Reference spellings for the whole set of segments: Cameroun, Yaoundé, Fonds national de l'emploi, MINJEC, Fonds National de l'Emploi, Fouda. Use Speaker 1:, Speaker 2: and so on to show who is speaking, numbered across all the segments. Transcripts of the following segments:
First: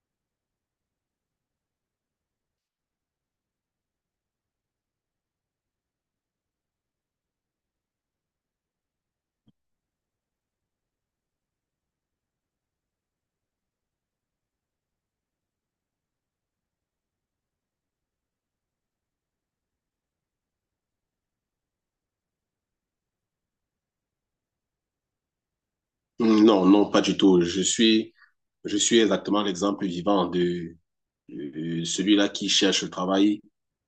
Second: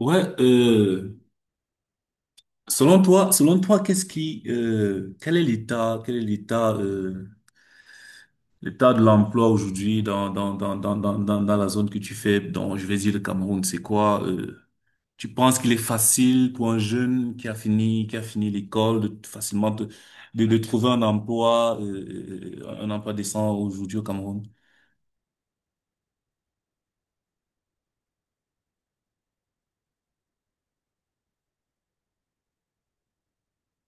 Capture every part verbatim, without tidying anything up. Speaker 1: Ouais, euh, selon toi, selon toi, qu'est-ce qui, euh, quel est l'état, quel est l'état, euh, l'état de l'emploi aujourd'hui dans, dans, dans, dans, dans, dans, dans la zone que tu fais, dont je vais dire le Cameroun, c'est quoi, euh, tu penses qu'il est facile pour un jeune qui a fini, qui a fini l'école de t- facilement de, de, de trouver un emploi, euh, euh, un emploi décent aujourd'hui au Cameroun?
Speaker 2: Non, non, pas du tout. Je suis, je suis exactement l'exemple vivant de, de celui-là qui cherche le travail,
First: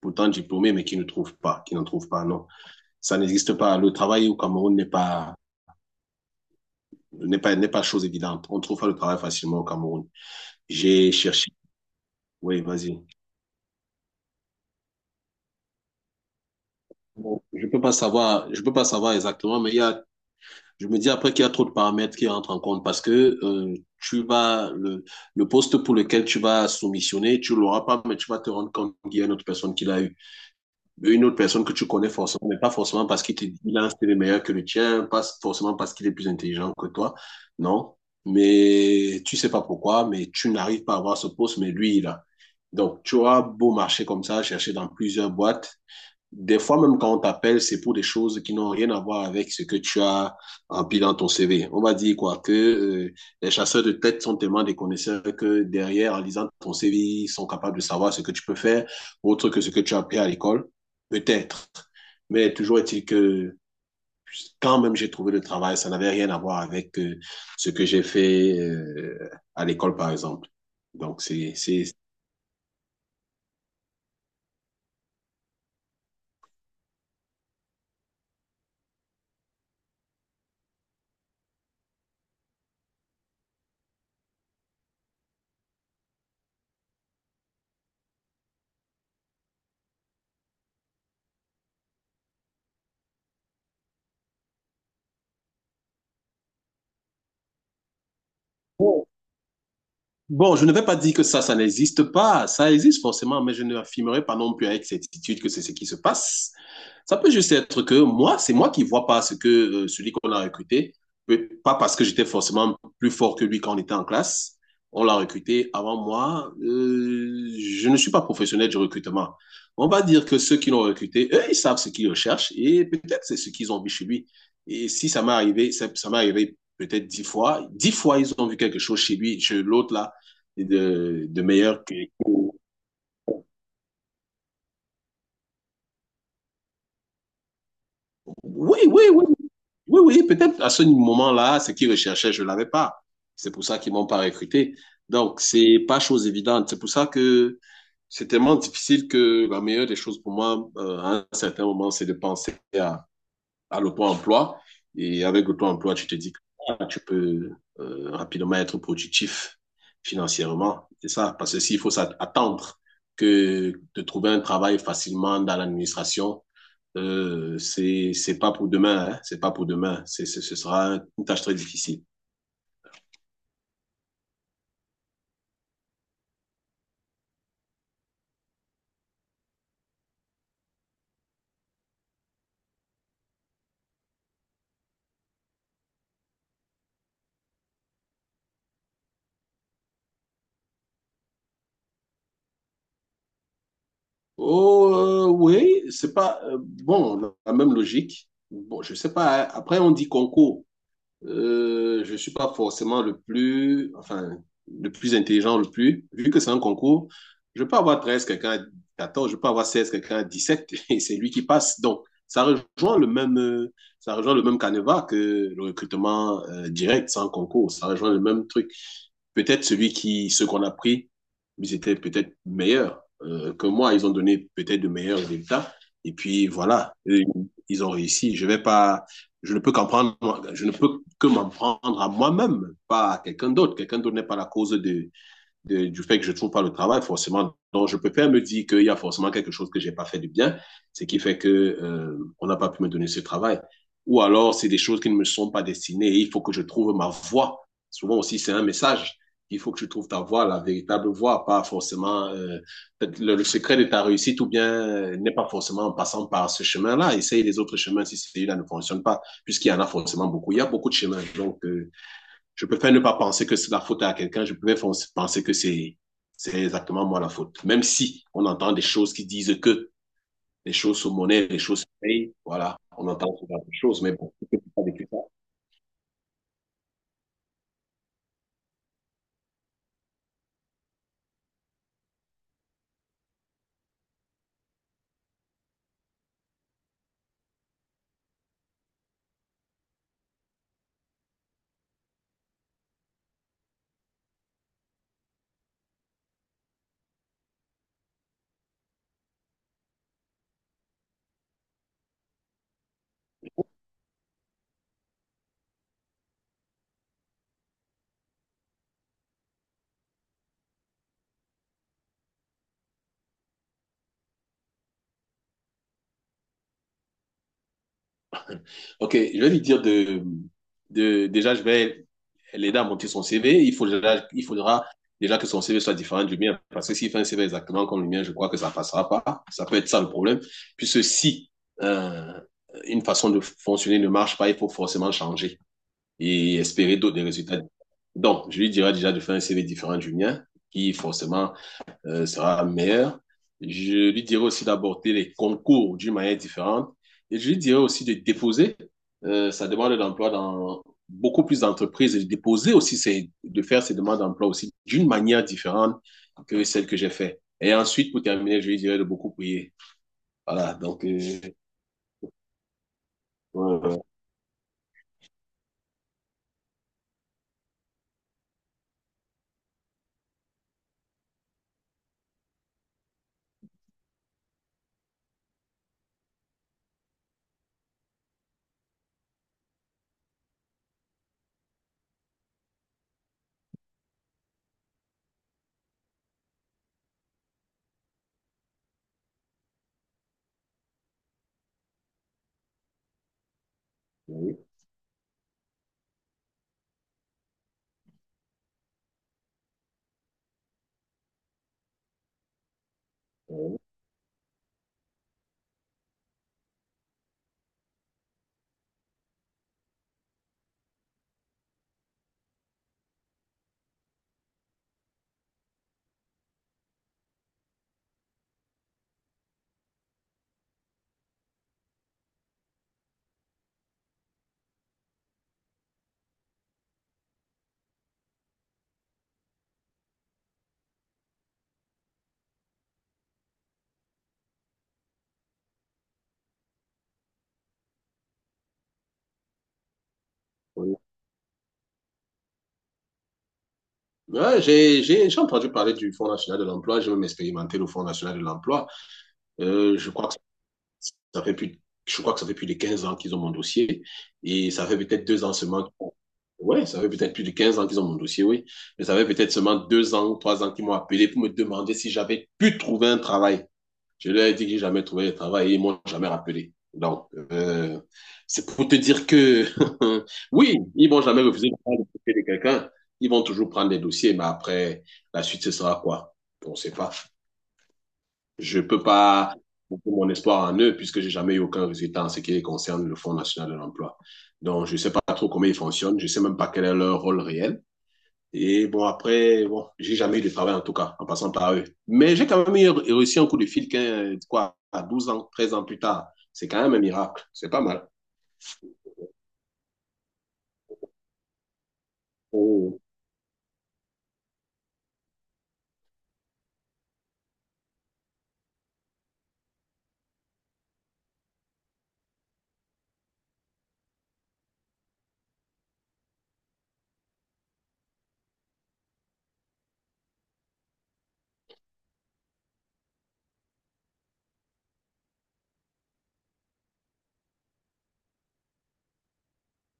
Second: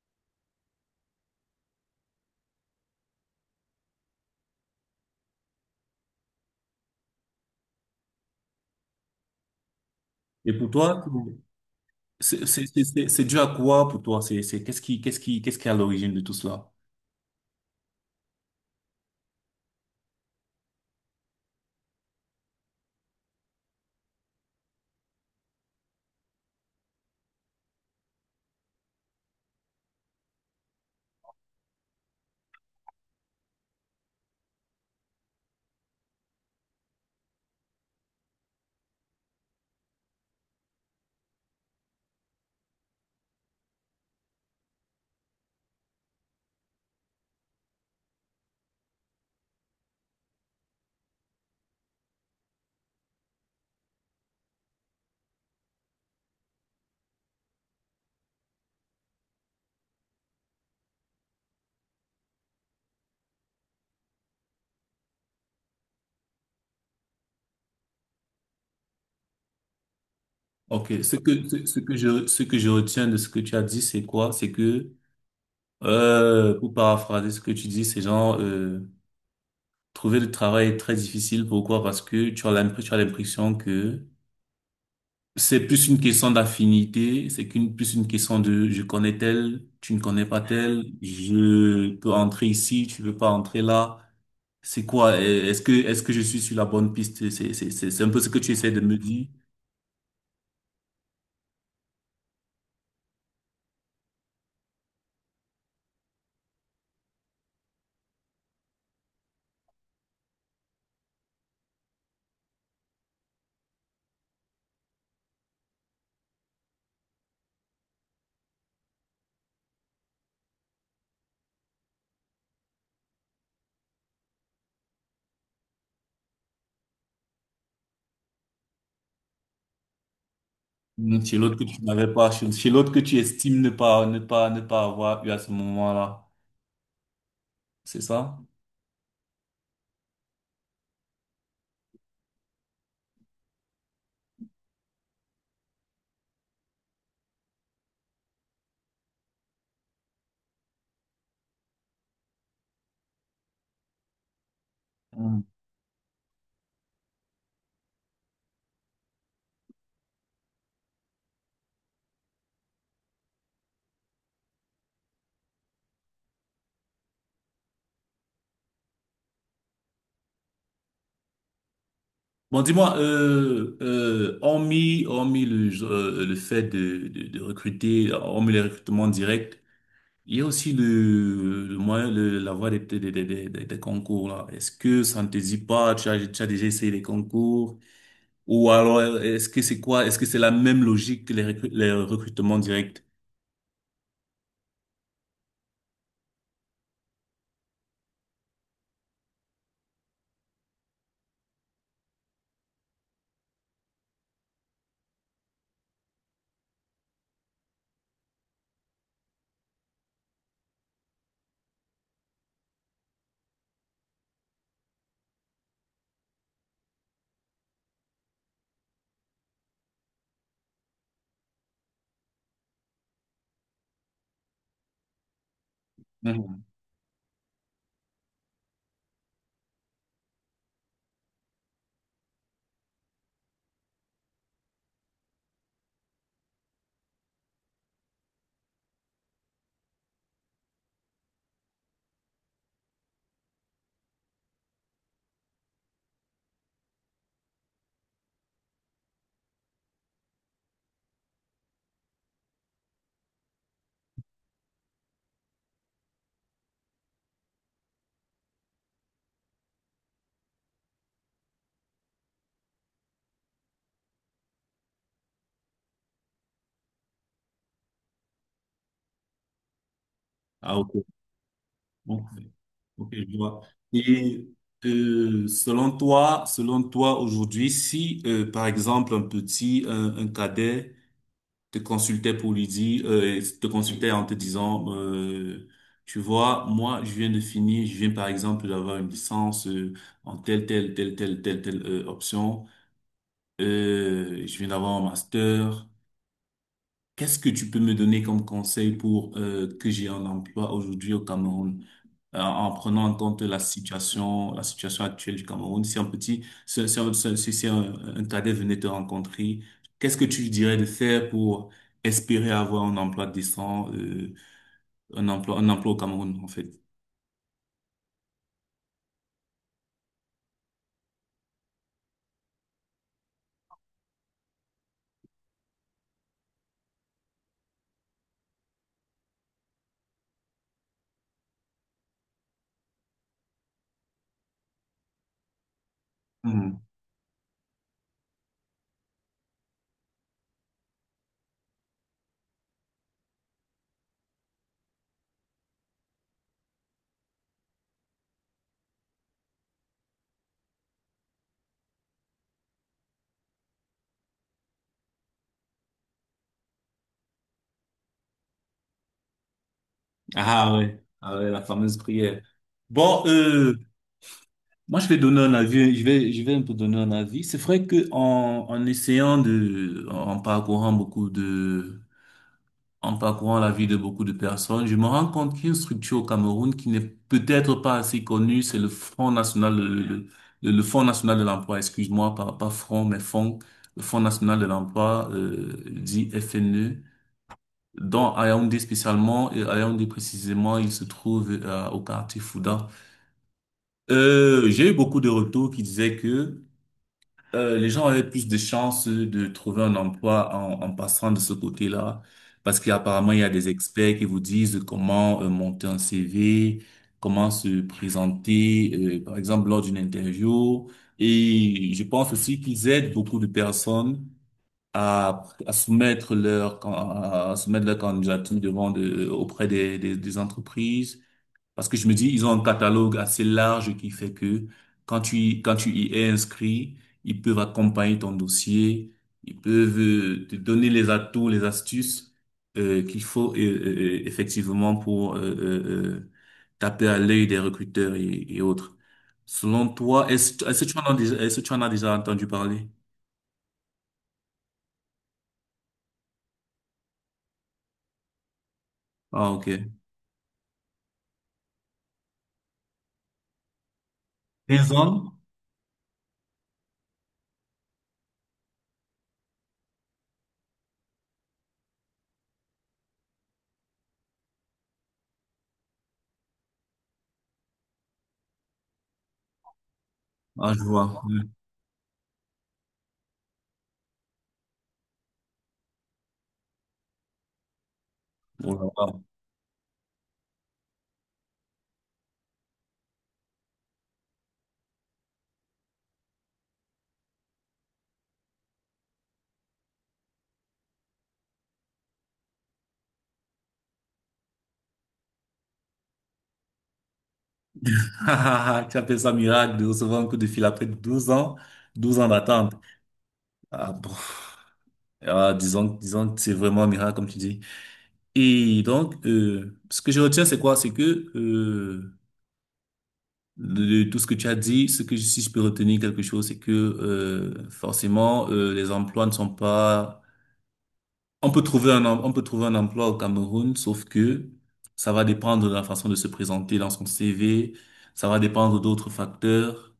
Speaker 2: pourtant diplômé, mais qui ne trouve pas, qui n'en trouve pas, non. Ça n'existe pas. Le travail au Cameroun n'est pas, n'est pas, n'est pas chose évidente. On ne trouve pas le travail facilement au Cameroun.
Speaker 1: Et pour toi,
Speaker 2: J'ai cherché.
Speaker 1: c'est,
Speaker 2: Oui,
Speaker 1: c'est, c'est,
Speaker 2: vas-y.
Speaker 1: c'est c'est dû à quoi pour toi? C'est, c'est, qu'est-ce qui, qu'est-ce qui, qu'est-ce qui est à l'origine de tout cela?
Speaker 2: Bon, je peux pas savoir, je peux pas savoir exactement, mais il y a je me dis après qu'il y a trop de paramètres qui entrent en compte parce que euh, tu vas le, le, poste pour lequel tu vas soumissionner, tu l'auras pas, mais tu vas te rendre compte qu'il y a une autre personne qui l'a eu. Une autre personne que tu connais forcément, mais pas forcément parce qu'il te dit qu'il a un style meilleur que le tien, pas forcément parce qu'il est plus intelligent que toi. Non. Mais tu sais pas pourquoi, mais tu n'arrives pas à avoir ce poste, mais lui, il a. Donc, tu auras beau marcher comme ça, chercher dans plusieurs boîtes, des fois, même quand on t'appelle, c'est pour des choses qui n'ont rien à voir avec ce que tu as rempli dans ton C V. On va dire quoi que euh, les chasseurs de tête sont tellement des connaisseurs que derrière, en lisant ton C V, ils sont capables de savoir ce que tu peux faire, autre que ce que tu as appris à l'école. Peut-être. Mais toujours est-il que quand même j'ai trouvé le travail, ça n'avait rien à voir avec euh, ce que j'ai fait euh, à l'école, par exemple.
Speaker 1: Ok, ce
Speaker 2: Donc,
Speaker 1: que,
Speaker 2: c'est,
Speaker 1: ce, ce
Speaker 2: c'est,
Speaker 1: que je, ce que je retiens de ce que tu as dit, c'est quoi? C'est que, euh, pour paraphraser ce que tu dis, c'est genre, euh, trouver le travail est très difficile. Pourquoi? Parce que tu as l'impression, tu as l'impression que c'est plus une question d'affinité, c'est qu'une, plus une question de je connais tel, tu ne connais pas tel, je peux entrer ici, tu veux pas entrer là. C'est quoi? Euh, Est-ce que, est-ce que je suis sur la bonne piste? C'est, c'est, c'est c'est un peu ce que tu essaies de me dire.
Speaker 2: bon, je ne vais pas dire que ça, ça n'existe pas. Ça existe forcément, mais je ne l'affirmerai pas non plus avec certitude que c'est ce qui se passe. Ça peut juste être que moi, c'est moi qui ne vois pas ce que euh, celui qu'on a recruté, pas parce que j'étais forcément plus fort que lui quand on était en classe. On l'a recruté avant moi. Euh, je ne suis pas professionnel du recrutement. On va dire que ceux qui l'ont recruté, eux, ils savent ce qu'ils recherchent et peut-être c'est ce qu'ils ont vu chez lui. Et si ça m'est arrivé, ça, ça m'est arrivé peut-être dix fois. Dix fois, ils ont vu quelque chose chez lui, chez l'autre là
Speaker 1: Non,
Speaker 2: de,
Speaker 1: Chez
Speaker 2: de
Speaker 1: l'autre que tu
Speaker 2: meilleur que.
Speaker 1: n'avais pas, chez chez l'autre que tu estimes ne pas, ne pas, ne pas avoir eu à ce moment-là. C'est ça?
Speaker 2: Oui, oui, oui. Oui, oui, peut-être à ce moment-là, ce qu'ils recherchaient, je ne l'avais pas. C'est pour ça qu'ils ne m'ont pas recruté. Donc, c'est pas chose évidente. C'est pour ça que c'est tellement difficile que la meilleure des choses pour moi, euh, à un certain moment, c'est de penser à, à l'auto-emploi. Et
Speaker 1: Mm.
Speaker 2: avec l'auto-emploi, tu te dis que ah, tu peux euh, rapidement être productif financièrement. C'est ça. Parce que s'il faut s'attendre que de trouver un travail facilement dans l'administration, euh, c'est c'est pas pour demain, hein, c'est pas pour demain. C'est, c'est- ce sera une tâche très difficile.
Speaker 1: Bon, dis-moi, euh, euh, hormis, hormis le, euh, le fait de, de, de recruter, hormis les recrutements directs, il y a aussi le, le moyen, le, la voie des, des, des, des, des- des concours, là. Est-ce que ça ne te dit pas, tu as, tu as déjà essayé les concours? Ou alors, est-ce que c'est quoi? Est-ce que c'est la même logique que les, recru- les recrutements directs?
Speaker 2: Oh euh, oui, c'est pas euh, bon la même logique. Bon, je sais pas, hein. Après, on dit concours. Euh, je suis pas forcément le plus, enfin, le plus intelligent, le plus. Vu que c'est un concours, je peux avoir treize, quelqu'un a quatorze, je peux avoir seize, quelqu'un a dix sept, et c'est lui qui passe. Donc, ça rejoint le même, euh, ça rejoint le même canevas que le recrutement euh, direct sans concours. Ça rejoint le même truc peut-être celui qui, ceux qu'on a pris, ils étaient peut-être meilleurs euh, que moi. Ils ont donné peut-être de meilleurs résultats. Et puis
Speaker 1: Mhm.
Speaker 2: voilà, ils ont réussi. Je vais pas, je ne peux qu'en prendre, je ne peux que m'en prendre à moi-même, pas à quelqu'un d'autre. Quelqu'un d'autre n'est pas la cause de, de, du fait que je ne trouve pas le travail, forcément, donc je peux pas me dire qu'il y a forcément quelque chose que j'ai pas fait de bien, ce qui fait que euh, on n'a pas pu me donner ce travail. Ou alors, c'est des choses qui ne me sont pas destinées et il faut que je trouve ma voie. Souvent aussi, c'est un message. Il faut que tu trouves ta voie, la véritable voie, pas forcément euh, le, le, secret de ta réussite ou bien euh, n'est pas forcément en passant par ce chemin-là. Essaye les autres chemins si celui-là ne fonctionne pas, puisqu'il y en a forcément beaucoup. Il y a beaucoup de chemins. Donc, euh, je préfère ne pas penser que c'est la faute à quelqu'un, je préfère penser que c'est c'est exactement moi la faute. Même si on entend des choses qui disent que les
Speaker 1: Ah,
Speaker 2: choses
Speaker 1: ok.
Speaker 2: sont monnaies, les choses se
Speaker 1: Bon.
Speaker 2: payent, voilà, on
Speaker 1: Ok, je
Speaker 2: entend souvent
Speaker 1: vois.
Speaker 2: des choses, mais bon,
Speaker 1: Et
Speaker 2: je ne peux pas vécu ça.
Speaker 1: euh, selon toi, selon toi aujourd'hui, si euh, par exemple un petit, un, un cadet te consultait pour lui dire, euh, te consultait en te disant, euh, tu vois, moi je viens de finir, je viens par exemple d'avoir une licence euh, en telle telle telle telle telle telle euh, option, euh, je viens d'avoir un master. Qu'est-ce que tu peux me donner comme conseil pour euh, que j'ai un emploi aujourd'hui au Cameroun? euh, en prenant en compte la situation, la situation actuelle du Cameroun. Si un petit, si, si un, si- si si un- un cadet venait te rencontrer, qu'est-ce que tu lui dirais de faire pour espérer avoir un emploi décent, euh, un emploi, un emploi au Cameroun, en fait?
Speaker 2: Ok, je vais lui dire de, de déjà, je vais l'aider à monter son C V. Il faudra, il faudra déjà que son C V soit différent du mien, parce que s'il fait un C V exactement comme le mien, je crois que ça ne passera pas. Ça peut être ça le problème. Puisque si euh, une façon de fonctionner ne marche pas, il faut forcément changer et
Speaker 1: Mhm.
Speaker 2: espérer d'autres résultats. Donc, je lui dirai déjà de faire un C V différent du mien, qui forcément euh, sera meilleur. Je lui dirai aussi d'aborder les concours d'une manière différente. Et je lui dirai aussi de déposer euh, sa demande d'emploi dans beaucoup plus d'entreprises et de déposer aussi ses, de faire ses demandes d'emploi aussi d'une manière différente que celle que j'ai fait. Et ensuite, pour terminer, je lui dirai de beaucoup prier. Voilà,
Speaker 1: Ah ouais,
Speaker 2: donc.
Speaker 1: ah
Speaker 2: Euh,
Speaker 1: ouais, la fameuse prière. Bon,
Speaker 2: ouais,
Speaker 1: euh,
Speaker 2: ouais,
Speaker 1: moi je vais donner un avis, je vais, je vais un peu donner un avis. C'est vrai que en, en essayant de, en parcourant beaucoup de en parcourant la vie de beaucoup de personnes, je me rends compte qu'il y a une structure au Cameroun qui n'est peut-être pas assez connue, c'est le Front National, le, le, le- le Fonds National de l'Emploi, excuse-moi, pas, pas Front, mais Fonds, le Fonds National de l'Emploi, euh, dit F N E, dont à Yaoundé spécialement, et à Yaoundé précisément, il se trouve euh, au quartier Fouda.
Speaker 2: ouais,
Speaker 1: Euh, j'ai eu beaucoup de retours qui disaient que euh, les gens avaient plus de chances de trouver un emploi en, en passant de ce côté-là, parce qu'apparemment, il y a des
Speaker 2: ouais,
Speaker 1: experts qui vous disent comment euh, monter un C V, comment se présenter, euh, par exemple, lors d'une interview. Et je pense aussi qu'ils aident beaucoup de personnes à, à soumettre leur, can- à soumettre leur candidature devant de, auprès des, des, des entreprises parce que je me dis, ils ont un catalogue assez large qui fait que quand tu, y- quand tu y es inscrit, ils peuvent accompagner ton dossier, ils peuvent euh, te donner les atouts, les astuces euh, qu'il faut euh, euh, euh, effectivement pour euh, euh, euh, taper à l'œil des recruteurs et, et autres. Selon toi, est-ce, est-ce
Speaker 2: ouais,
Speaker 1: que
Speaker 2: ouais.
Speaker 1: tu en as déjà, est-ce que tu en as déjà entendu parler?
Speaker 2: Ouais, j'ai, j'ai, j'ai entendu parler du Fonds national de l'emploi, j'ai même expérimenté le Fonds national de l'emploi.
Speaker 1: Ah, ok.
Speaker 2: Euh, je crois que ça fait plus, je crois que ça fait plus de quinze ans qu'ils ont mon dossier et ça
Speaker 1: Des
Speaker 2: fait peut-être
Speaker 1: hommes?
Speaker 2: deux ans seulement. Ouais, ça fait peut-être plus de quinze ans qu'ils ont mon dossier, oui. Mais ça fait peut-être seulement deux ans, trois ans qu'ils m'ont appelé pour me demander si j'avais pu trouver un travail. Je leur ai dit que j'ai jamais trouvé de travail et ils m'ont jamais rappelé. Donc, euh, c'est pour te dire que
Speaker 1: Ah,
Speaker 2: oui,
Speaker 1: je
Speaker 2: ils vont
Speaker 1: vois. Oui.
Speaker 2: jamais refuser de prendre le dossier de quelqu'un. Ils vont toujours prendre des dossiers, mais après, la suite, ce sera quoi? On ne sait pas. Je
Speaker 1: Oh
Speaker 2: peux
Speaker 1: là
Speaker 2: pas mettre mon espoir en eux puisque j'ai jamais eu aucun résultat en ce qui concerne le Fonds national de l'emploi. Donc, je ne sais pas trop comment ils fonctionnent. Je ne sais même pas quel est leur rôle réel. Et bon, après, bon, j'ai jamais eu de travail en tout cas, en passant par eux. Mais j'ai quand même eu- réussi un coup de fil, qu'un- quoi, à douze ans, treize ans plus tard. C'est quand même un miracle. C'est pas mal.
Speaker 1: là. Tu appelles ça miracle de recevoir un coup de fil après douze ans, douze ans d'attente.
Speaker 2: Oh,
Speaker 1: Ah bon. Ah, disons, disons que c'est vraiment un miracle, comme tu dis. Et donc, euh, ce que je retiens, c'est quoi? C'est que euh, de, de tout ce que tu as dit, ce que je- si je peux retenir quelque chose, c'est que euh, forcément, euh, les emplois ne sont pas. On peut trouver un, em- on peut trouver un emploi au Cameroun, sauf que ça va dépendre de la façon de se présenter dans son C V, ça va dépendre d'autres facteurs.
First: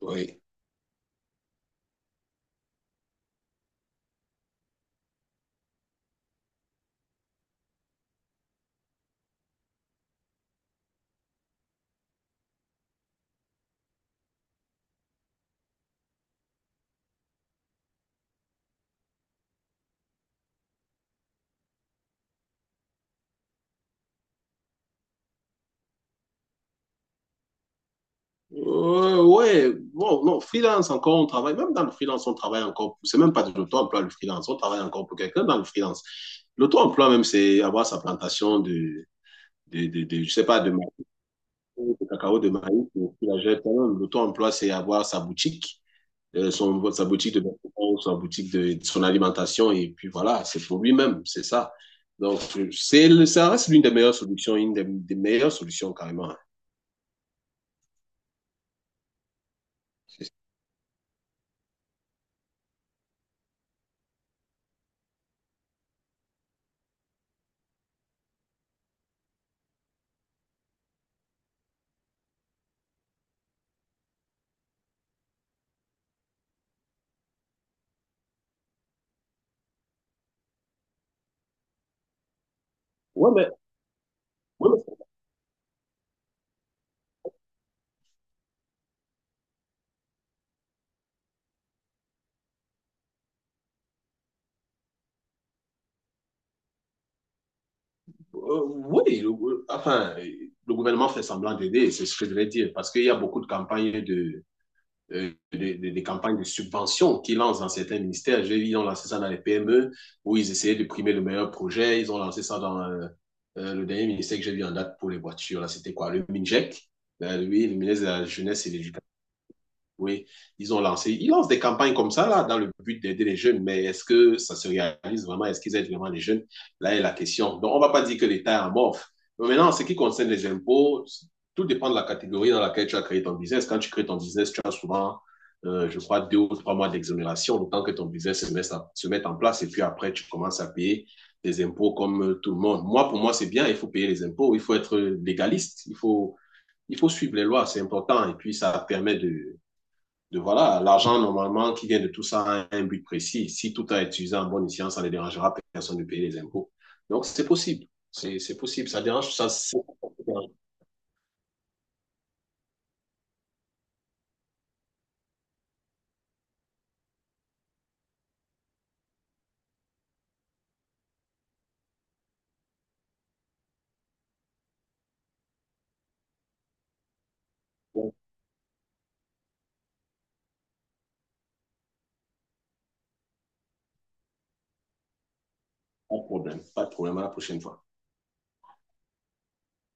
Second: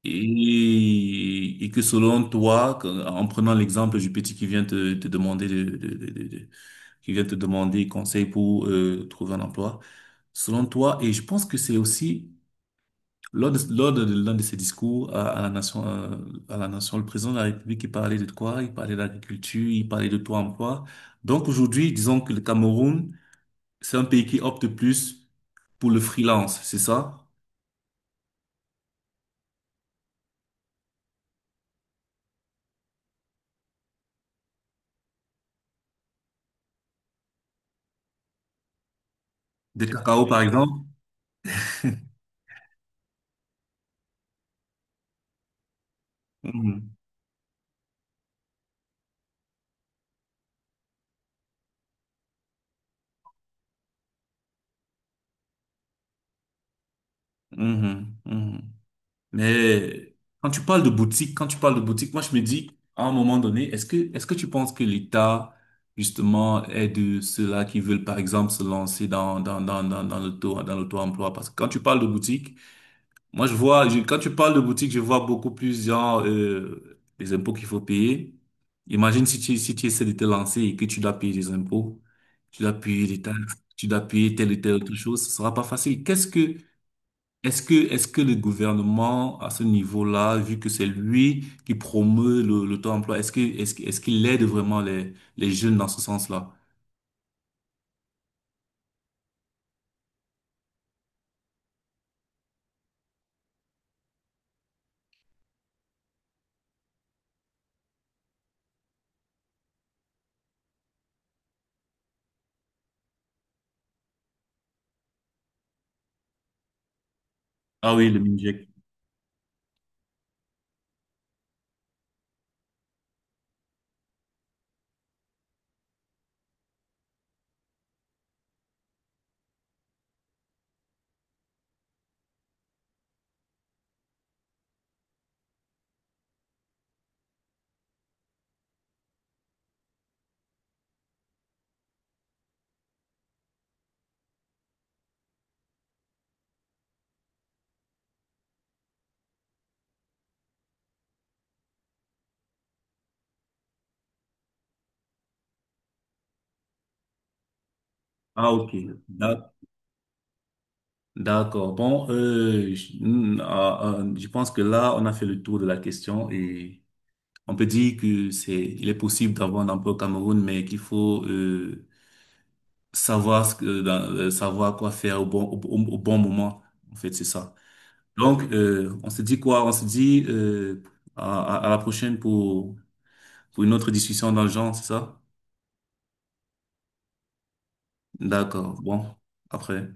Speaker 2: oui.
Speaker 1: Et, et que selon toi, que- en prenant l'exemple du petit qui vient te, te demander de, de, de, de- qui vient te demander conseil pour euh, trouver un emploi. Selon toi, et je pense que c'est aussi lors de, lors de l'un de ses discours à, à la nation, euh, à la nation, le président de la République, il parlait de quoi? Il parlait d'agriculture, il parlait de taux emploi. Donc aujourd'hui, disons que le Cameroun, c'est un pays qui opte plus pour le freelance, c'est ça?
Speaker 2: Euh, ouais, bon, non, freelance encore, on travaille, même dans le freelance, on travaille encore, c'est même pas de l'auto-emploi, le freelance, on travaille encore pour quelqu'un dans le freelance. L'auto-emploi, même, c'est avoir sa plantation de, de,
Speaker 1: Des
Speaker 2: de, de-
Speaker 1: cacao,
Speaker 2: je
Speaker 1: par
Speaker 2: sais pas, de maïs, de cacao, de maïs, ou de la jette, hein. L'auto-emploi, c'est avoir sa boutique euh, son,
Speaker 1: exemple?
Speaker 2: sa boutique de vêtements, sa boutique de, de son alimentation, et puis voilà, c'est pour lui-même, c'est ça. Donc, c'est, ça reste l'une des meilleures solutions, une des, des meilleures solutions carrément.
Speaker 1: Mhm, mhm, mhm. Mais quand tu parles de boutique, quand tu parles de boutique, moi je me dis, à un moment donné, est-ce que, est-ce que tu penses que l'État, justement, aide ceux-là qui veulent, par exemple, se lancer dans, dans, dans, dans, dans l'auto, dans l'auto-emploi? Parce que quand tu parles de boutique, moi je vois, je- quand tu parles de boutique, je vois beaucoup plus, genre, euh, les impôts qu'il faut payer. Imagine si tu, si tu essaies de te lancer et que tu dois payer des impôts, tu dois payer des
Speaker 2: Ouais, mais,
Speaker 1: taxes, tu dois payer telle ou
Speaker 2: ouais,
Speaker 1: telle autre
Speaker 2: mais,
Speaker 1: chose, ce sera pas facile. Qu'est-ce que, est-ce que, est-ce que le gouvernement, à ce niveau-là, vu que c'est lui qui promeut le, le taux-emploi, est-ce que, est-ce, que- est-ce qu'il aide vraiment les, les jeunes dans ce sens-là?
Speaker 2: euh, oui, le, enfin, le gouvernement fait semblant d'aider, c'est ce que je vais dire, parce qu'il y a beaucoup de campagnes de, euh, des, des- campagnes de subvention qu'ils lancent dans certains ministères. J'ai vu, ils ont lancé ça dans les P M E, où ils essayaient de primer le meilleur projet. Ils ont lancé ça dans euh, euh, le dernier ministère que j'ai vu en date pour les voitures. Là, c'était quoi? Le MINJEC. Lui, le
Speaker 1: Ah
Speaker 2: ministre de
Speaker 1: oui, le
Speaker 2: la Jeunesse
Speaker 1: MINJEC.
Speaker 2: et de. Oui, ils ont lancé. Ils lancent des campagnes comme ça, là, dans le but d'aider les jeunes, mais est-ce que ça se réalise vraiment? Est-ce qu'ils aident vraiment les jeunes? Là est la question. Donc, on ne va pas dire que l'État est amorphe. Mais maintenant, en ce qui concerne les impôts, tout dépend de la catégorie dans laquelle tu as créé ton business. Quand tu crées ton business, tu as souvent, euh, je crois, deux ou trois mois d'exonération, le temps que ton business se mette, se mette en place, et puis après, tu commences à payer des impôts comme euh, tout le monde. Moi, pour moi, c'est bien, il faut payer les impôts, il faut être légaliste, il faut, il faut suivre les lois, c'est important, et puis ça permet de de voilà, l'argent normalement qui vient de tout ça a un but précis. Si tout a été utilisé en bonne science, ça ne dérangera personne de payer les impôts. Donc c'est possible,
Speaker 1: Ah,
Speaker 2: c'est
Speaker 1: ok.
Speaker 2: possible, ça dérange, ça,
Speaker 1: D'ac-
Speaker 2: c'est
Speaker 1: D'accord. Bon, euh, je, hmm, ah, ah, je pense que là, on a fait le tour de la question et on peut dire que c'est, il est possible d'avoir un emploi au Cameroun, mais qu'il faut, euh, savoir ce que, dans- euh, savoir quoi faire au bon, au, au- au bon moment. En fait, c'est ça.
Speaker 2: pas
Speaker 1: Donc, euh, on se dit quoi? On se dit euh, à, à à la prochaine pour, pour une autre discussion dans le genre, c'est ça?
Speaker 2: de problème, pas de problème à la prochaine fois.
Speaker 1: D'accord. Bon, après.